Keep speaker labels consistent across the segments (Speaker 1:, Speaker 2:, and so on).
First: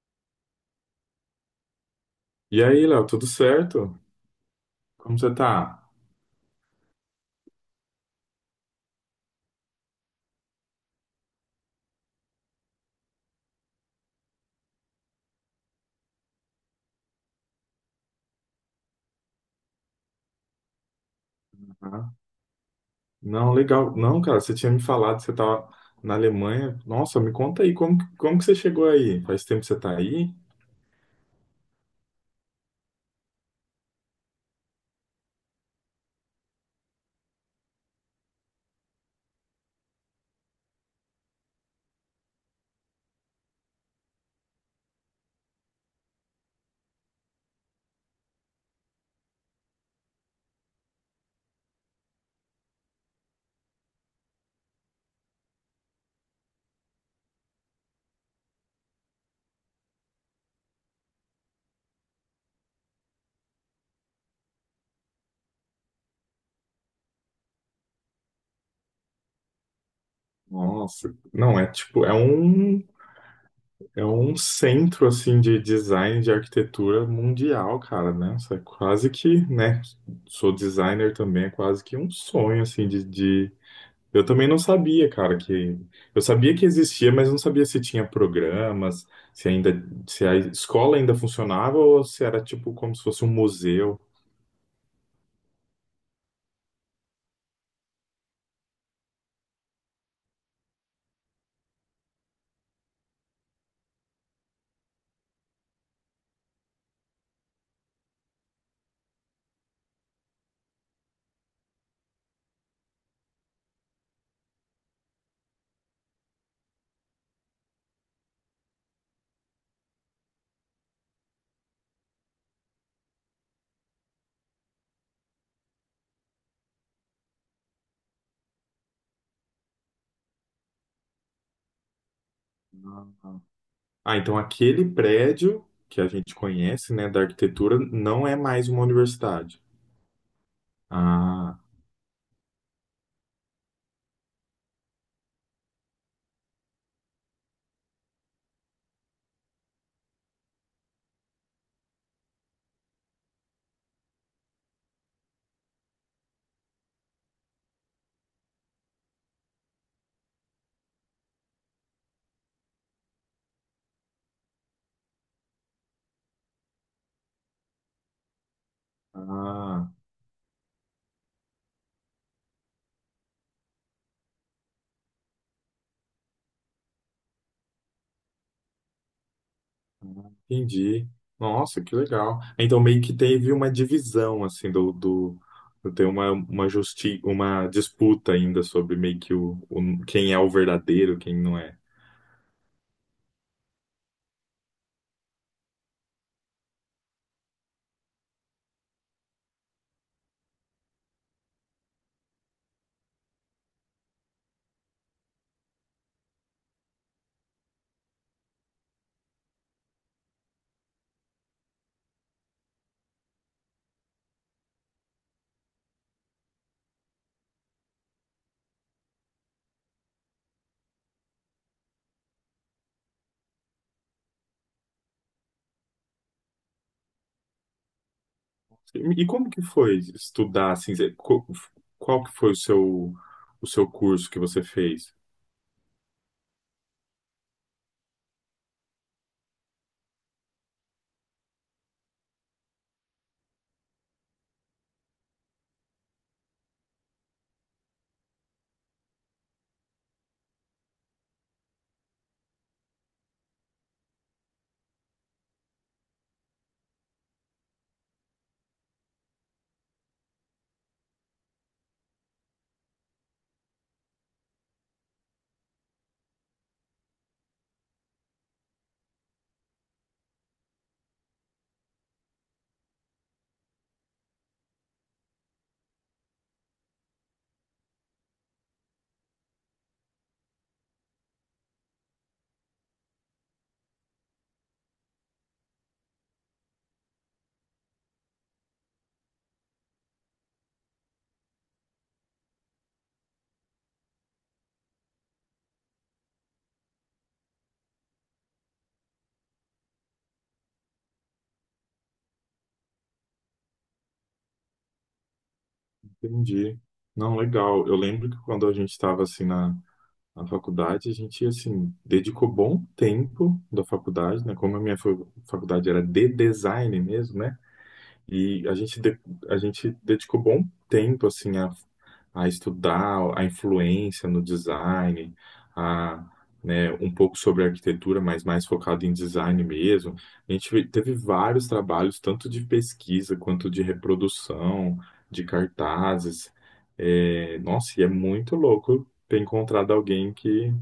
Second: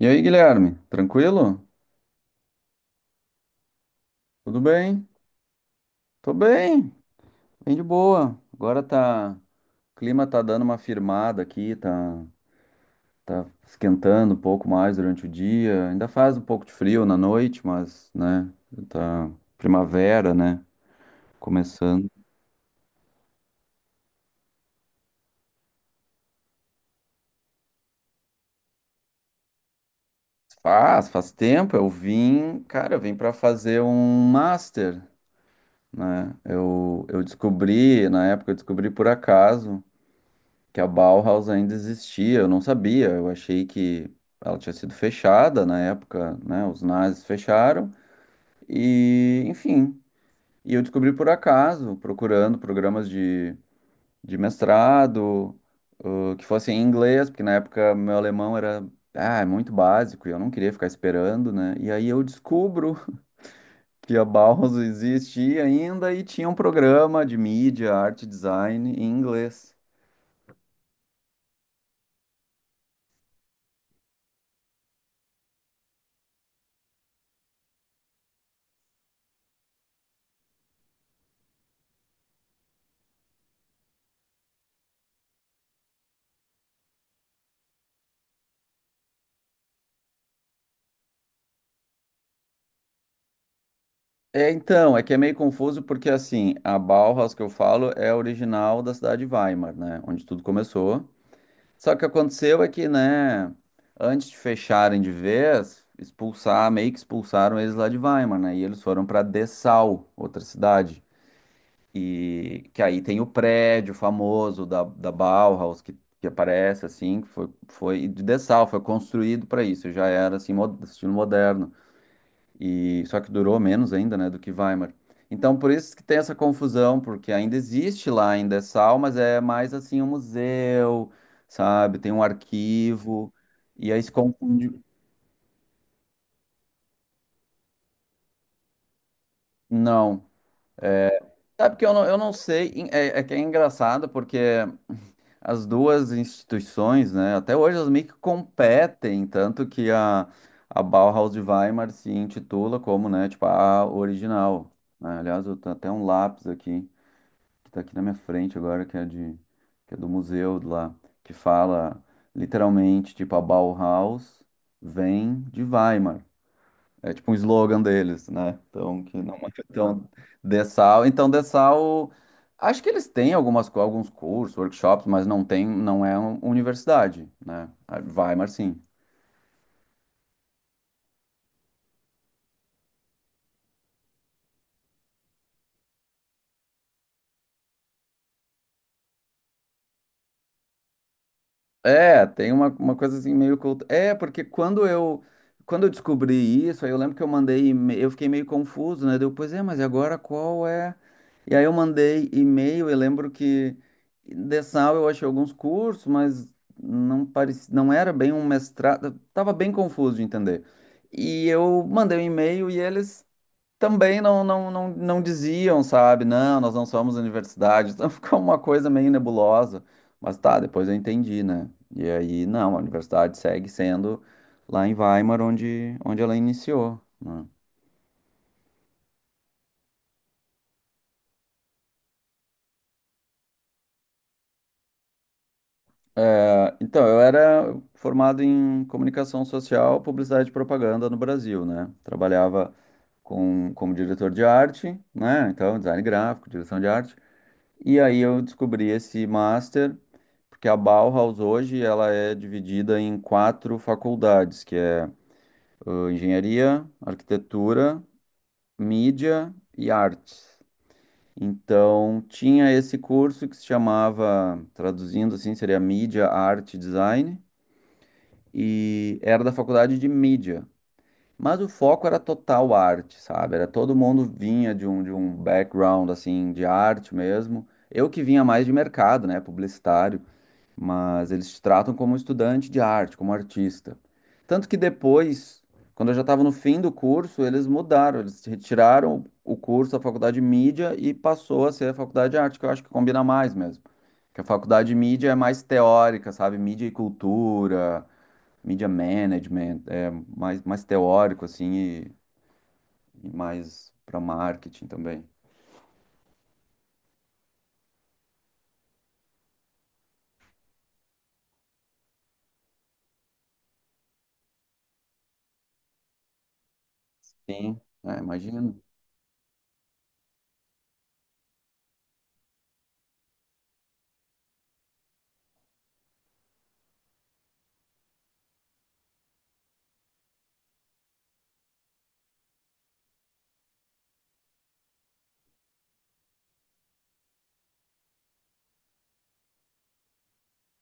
Speaker 1: E aí, Guilherme, tranquilo?
Speaker 2: E aí, Léo, tudo certo?
Speaker 1: Tudo bem?
Speaker 2: Como você tá?
Speaker 1: Tô bem, bem de boa. Agora tá, o clima tá dando uma firmada aqui, tá, tá esquentando um pouco mais durante o dia. Ainda faz um pouco de frio na noite, mas, né, tá primavera, né, começando.
Speaker 2: Ah, não, legal. Não, cara, você tinha me falado que você tava na Alemanha. Nossa, me conta aí, como, como que você chegou aí? Faz tempo que você tá aí?
Speaker 1: Faz tempo. Eu vim, cara, eu vim pra fazer um master, né? Eu descobri, na época eu descobri por acaso que a Bauhaus ainda existia, eu não sabia, eu achei que ela tinha sido fechada na época, né? Os nazis fecharam e, enfim, e eu descobri por acaso, procurando programas de mestrado, que fossem em inglês, porque na época meu alemão era muito básico e eu não queria ficar esperando, né? E aí eu descubro que a Bauhaus existia ainda e tinha um programa de mídia, arte, e design em inglês.
Speaker 2: Nossa, não, é tipo, é um centro, assim, de design, de arquitetura mundial, cara, né? Isso é quase que, né, sou designer também, é quase que um sonho, assim, de, eu também não sabia, cara, que eu sabia que existia, mas não sabia se tinha programas, se ainda se a escola ainda funcionava ou se era tipo como se fosse um museu.
Speaker 1: É, então, é que é meio confuso porque, assim, a Bauhaus que eu falo é original da cidade de Weimar, né? Onde tudo começou. Só que o que aconteceu é que, né, antes de fecharem de vez, expulsar, meio que expulsaram eles lá de Weimar, né? E eles foram para Dessau, outra cidade. E que aí tem o prédio famoso da, da Bauhaus que aparece, assim, que foi, foi de Dessau, foi construído para isso, já era, assim, estilo moderno. E só que durou menos ainda, né, do que Weimar. Então, por isso que tem essa confusão, porque ainda existe lá, ainda é sal, mas é mais assim um museu, sabe? Tem um
Speaker 2: Ah,
Speaker 1: arquivo, e aí se
Speaker 2: ah, então
Speaker 1: confunde.
Speaker 2: aquele prédio que a gente conhece, né, da arquitetura, não é mais uma universidade.
Speaker 1: Não.
Speaker 2: Ah,
Speaker 1: Sabe que eu não sei, é, é que é engraçado, porque as duas instituições, né, até hoje elas meio que competem, tanto que a Bauhaus de Weimar se intitula como, né, tipo, a original, né? Aliás, eu tenho até um lápis aqui, que tá aqui na minha frente agora, que é de, que é do museu de lá, que fala literalmente, tipo, a Bauhaus vem de Weimar. É tipo um slogan deles, né? Então, que não,
Speaker 2: ah.
Speaker 1: então, então Dessau, acho que eles têm algumas, alguns cursos, workshops, mas não tem, não é uma universidade, né? A Weimar, sim.
Speaker 2: Entendi. Nossa, que legal. Então meio que teve uma divisão assim do tem uma justi uma disputa ainda sobre meio que quem é o verdadeiro, quem não é.
Speaker 1: É, tem uma coisa assim meio culta. É, porque quando eu descobri isso, aí eu lembro que eu mandei, eu fiquei meio confuso, né? Deu, pois é, mas e agora qual é? E aí eu mandei e-mail, eu lembro que dessal eu achei alguns cursos, mas não parecia, não era bem um mestrado, eu tava bem confuso de entender. E eu mandei um e-mail e eles também não diziam, sabe? Não, nós não somos universidade. Então ficou uma coisa meio nebulosa. Mas tá, depois eu entendi, né? E aí, não, a universidade segue sendo lá em Weimar, onde, onde ela iniciou, né?
Speaker 2: E como que foi estudar assim, qual que foi o seu curso que você fez?
Speaker 1: É, então, eu era formado em comunicação social, publicidade e propaganda no Brasil, né? Trabalhava com, como diretor de arte, né? Então, design gráfico, direção de arte. E aí eu descobri esse master, porque a Bauhaus hoje ela é dividida em quatro faculdades, que é engenharia, arquitetura, mídia e artes. Então tinha esse curso que se chamava, traduzindo assim, seria mídia, arte, e design, e era da faculdade de mídia. Mas o foco era total arte, sabe? Era todo mundo vinha de um background assim de arte mesmo. Eu que vinha mais de mercado, né? Publicitário. Mas eles te tratam como um estudante de arte, como artista. Tanto que depois, quando eu já estava no fim do curso, eles mudaram, eles retiraram o curso da faculdade de mídia e passou a ser a faculdade de arte, que eu acho que combina mais mesmo. Que a faculdade de mídia é mais teórica, sabe? Mídia e cultura, mídia management, é mais, mais teórico, assim, e mais para marketing também.
Speaker 2: Entendi. Não, legal. Eu lembro que quando a gente estava assim na faculdade, a gente, assim, dedicou bom tempo da faculdade, né? Como a faculdade era de design mesmo, né?
Speaker 1: Sim, é,
Speaker 2: E
Speaker 1: imagino.
Speaker 2: a gente dedicou bom tempo assim a estudar a influência no design, a, né, um pouco sobre arquitetura, mas mais focado em design mesmo. A gente teve vários trabalhos, tanto de pesquisa quanto de reprodução, de cartazes. É, nossa, e é muito louco ter encontrado alguém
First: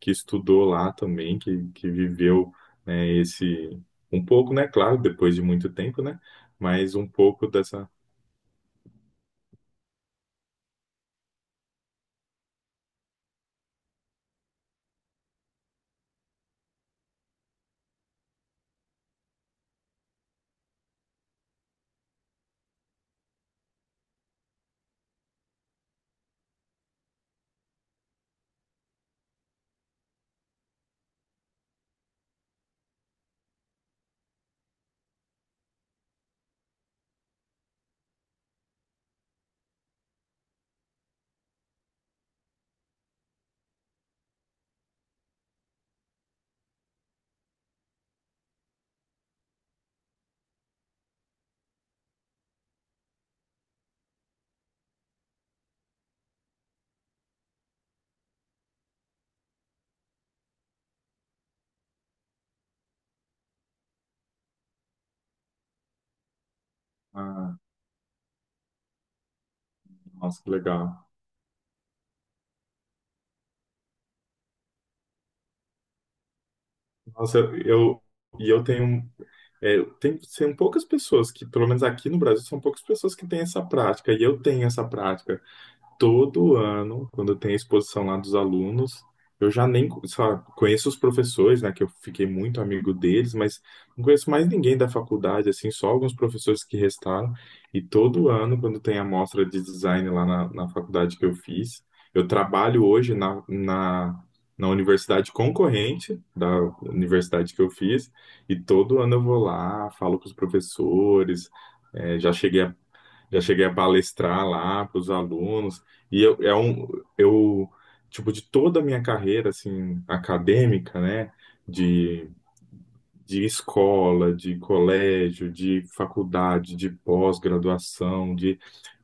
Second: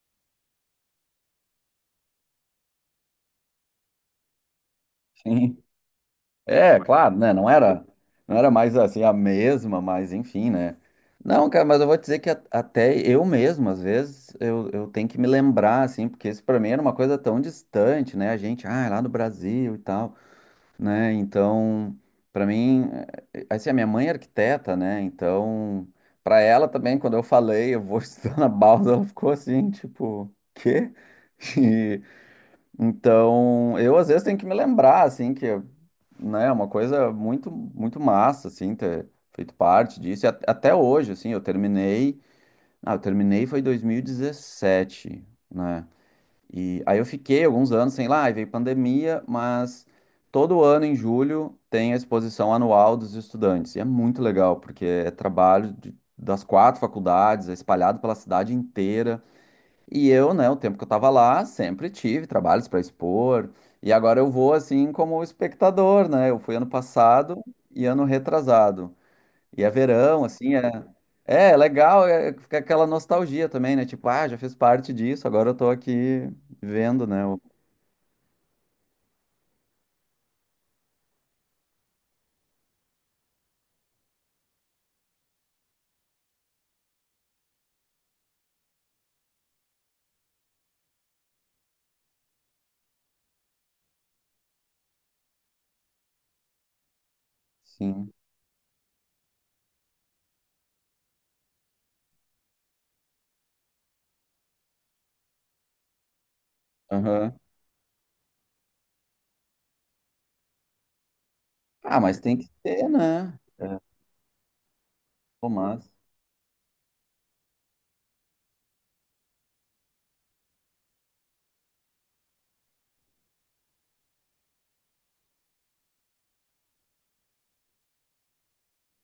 Speaker 2: que estudou lá também, que viveu, né, esse um pouco, né? Claro, depois de
Speaker 1: Sim.
Speaker 2: muito tempo, né?
Speaker 1: É,
Speaker 2: Mas um
Speaker 1: claro, né?
Speaker 2: pouco
Speaker 1: Não era,
Speaker 2: dessa.
Speaker 1: não era mais assim a mesma, mas enfim, né? Não, cara, mas eu vou te dizer que até eu mesmo, às vezes, eu tenho que me lembrar, assim, porque isso pra mim era uma coisa tão distante, né? A gente, ah, é lá no Brasil e tal, né? Então, pra mim, assim, a minha mãe é arquiteta, né? Então, pra ela também, quando eu falei, eu vou estudar na Bauhaus, ela ficou assim, tipo, quê? Então, eu às vezes tenho que me lembrar, assim, que, né, é uma coisa muito, muito massa, assim, ter feito parte disso. E até hoje, assim, eu terminei, eu terminei foi em 2017, né? E aí eu fiquei alguns anos sem live e veio pandemia, mas todo ano em julho tem a exposição anual dos estudantes. E é muito legal, porque é das quatro faculdades, é espalhado pela cidade inteira. E eu, né, o tempo que eu tava lá, sempre tive trabalhos para expor. E agora eu vou assim como espectador, né? Eu fui ano passado
Speaker 2: Ah,
Speaker 1: e ano retrasado. E é verão,
Speaker 2: nossa, que
Speaker 1: assim,
Speaker 2: legal.
Speaker 1: é legal, é, fica aquela nostalgia também, né? Tipo, ah, já fiz parte disso, agora eu tô aqui vendo, né?
Speaker 2: Nossa,
Speaker 1: O-
Speaker 2: eu. eu- E eu tenho. É, tem, tem poucas pessoas que, pelo menos aqui no Brasil, são poucas pessoas que têm essa prática, e eu tenho essa prática. Todo ano, quando tem a exposição lá dos alunos, eu já nem, sabe, conheço os professores, né, que eu fiquei muito amigo deles, mas não conheço mais ninguém da faculdade, assim, só alguns professores que restaram. E
Speaker 1: Sim.
Speaker 2: todo ano, quando tem a mostra de design lá na faculdade que eu fiz, eu trabalho hoje na universidade concorrente da
Speaker 1: Aham.
Speaker 2: universidade que eu fiz, e todo ano eu vou lá, falo com os professores,
Speaker 1: Ah,
Speaker 2: eh,
Speaker 1: mas
Speaker 2: já
Speaker 1: tem que
Speaker 2: cheguei a
Speaker 1: ter, né?
Speaker 2: já cheguei a
Speaker 1: É,
Speaker 2: palestrar lá para os
Speaker 1: pô,
Speaker 2: alunos.
Speaker 1: mas,
Speaker 2: E eu, é um, eu, tipo, de toda a minha carreira, assim, acadêmica, né? De, de escola, de colégio, de faculdade, de pós-graduação,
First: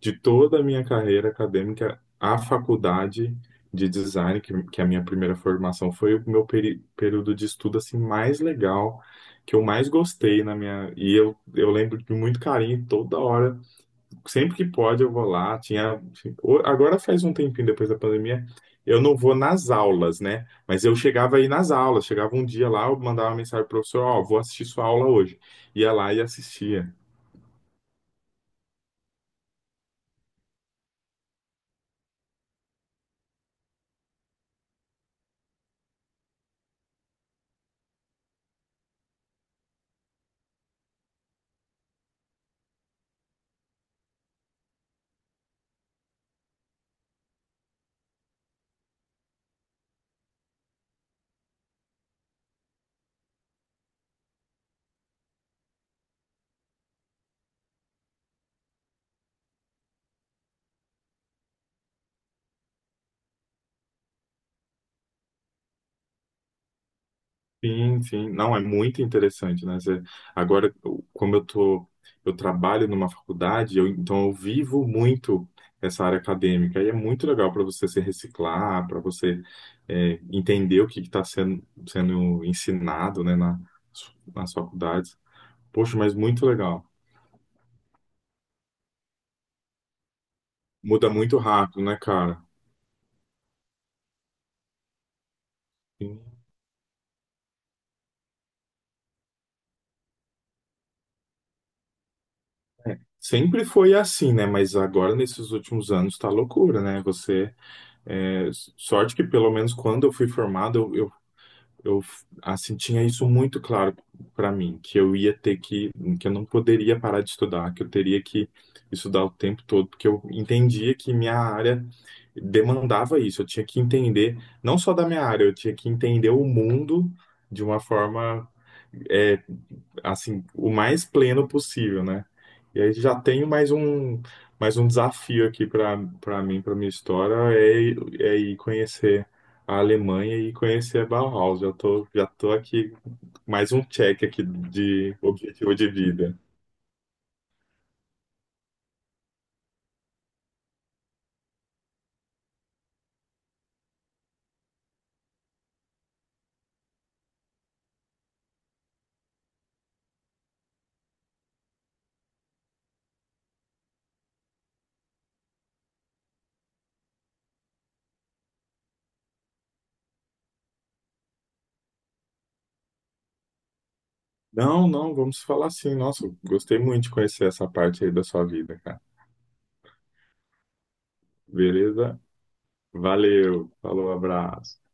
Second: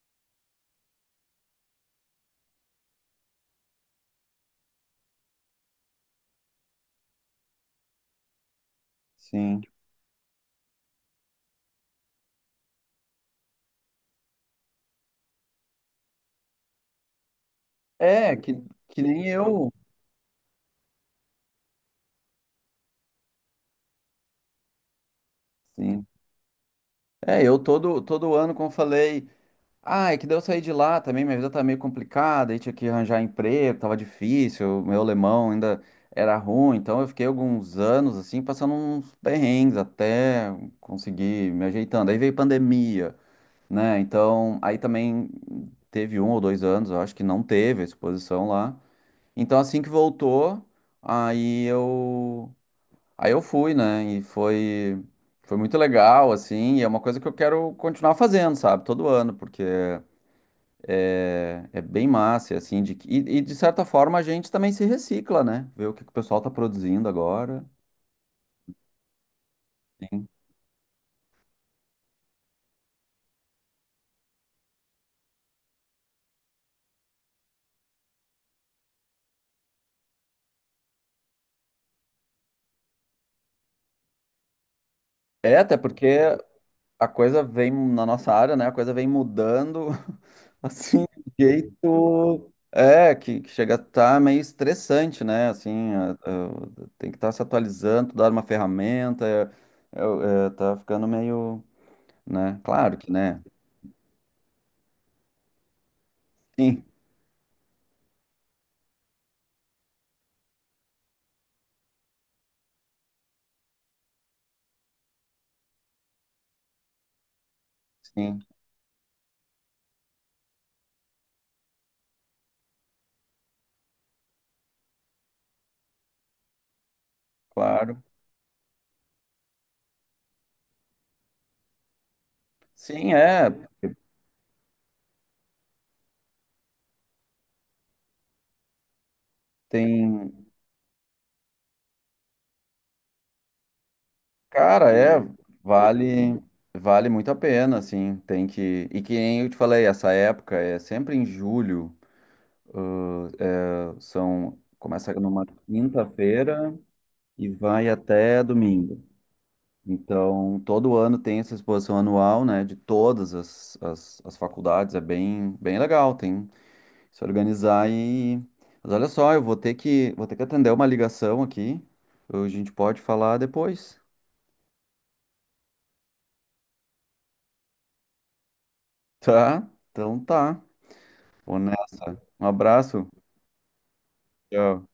Speaker 2: de toda a minha carreira acadêmica, a faculdade de design, que é a minha primeira formação, foi o meu período de estudo, assim, mais legal, que eu
Speaker 1: sim.
Speaker 2: mais gostei na minha... E eu lembro de muito carinho toda hora sempre que pode eu vou lá. Tinha, assim, o- agora faz um tempinho depois da
Speaker 1: É,
Speaker 2: pandemia,
Speaker 1: que
Speaker 2: eu não
Speaker 1: nem
Speaker 2: vou nas
Speaker 1: eu.
Speaker 2: aulas, né? Mas eu chegava aí nas aulas, chegava um dia lá, eu mandava uma mensagem pro professor, ó, vou assistir sua aula hoje. Ia
Speaker 1: Sim.
Speaker 2: lá e assistia.
Speaker 1: É, todo ano, como eu falei, ah, é que daí eu saí de lá também, minha vida tá meio complicada, aí tinha que arranjar emprego, tava difícil, meu alemão ainda era ruim, então eu fiquei alguns anos assim, passando uns perrengues até conseguir me ajeitando. Aí veio pandemia, né? Então, aí também teve um ou dois anos, eu acho que não teve a exposição lá. Então, assim que voltou, aí eu aí eu fui, né? E foi foi muito legal assim, e é uma coisa que eu quero continuar fazendo, sabe? Todo ano, porque é é bem massa, assim, e de certa forma a gente também se recicla, né? Ver o que, que o pessoal tá produzindo agora.
Speaker 2: Sim, sim. Não, é muito interessante, né? Você-
Speaker 1: Sim.
Speaker 2: agora, como eu tô, eu trabalho numa faculdade, eu- então eu vivo muito essa área acadêmica. E é muito legal para você se reciclar, para você é, entender o que está sendo, sendo ensinado, né, nas faculdades.
Speaker 1: É, até
Speaker 2: Poxa, mas
Speaker 1: porque
Speaker 2: muito legal.
Speaker 1: a coisa vem na nossa área, né? A coisa vem mudando, assim,
Speaker 2: Muda muito
Speaker 1: de
Speaker 2: rápido, né, cara?
Speaker 1: jeito. É, que chega a estar meio estressante, né? Assim,
Speaker 2: Sim.
Speaker 1: tem que estar se atualizando, dar uma ferramenta, é, tá ficando meio, né? Claro que, né?
Speaker 2: Sempre foi assim, né? Mas agora, nesses últimos anos, tá loucura,
Speaker 1: Sim,
Speaker 2: né? Você. É, sorte que, pelo menos, quando eu fui formado, eu assim tinha isso muito claro para mim, que eu ia ter que eu não poderia parar de estudar, que eu teria
Speaker 1: sim,
Speaker 2: que estudar o tempo todo, porque eu entendia que minha área demandava isso, eu tinha que entender não só da minha área, eu tinha que entender o mundo de uma
Speaker 1: claro.
Speaker 2: forma eh, assim, o mais pleno possível, né? E aí
Speaker 1: Sim,
Speaker 2: já tenho
Speaker 1: é,
Speaker 2: mais um desafio aqui para mim, para minha história, é, é ir conhecer a Alemanha
Speaker 1: tem.
Speaker 2: e conhecer a Bauhaus. Já tô aqui, mais um check aqui
Speaker 1: Cara,
Speaker 2: de
Speaker 1: é,
Speaker 2: objetivo de vida.
Speaker 1: vale, vale muito a pena, assim, tem que, e que nem eu te falei, essa época é sempre em julho, são, começa numa quinta-feira e vai até domingo. Então, todo ano tem essa exposição anual, né, de todas as, as, as faculdades, é bem, bem legal, tem que se organizar e... Mas olha só, eu vou ter que atender uma ligação aqui, a gente pode falar depois,
Speaker 2: Não, não, vamos falar assim. Nossa, gostei muito de conhecer essa parte aí da sua vida, cara.
Speaker 1: tá? Então tá. Vou
Speaker 2: Beleza?
Speaker 1: nessa. Um abraço.
Speaker 2: Valeu, falou, abraço.
Speaker 1: Tchau.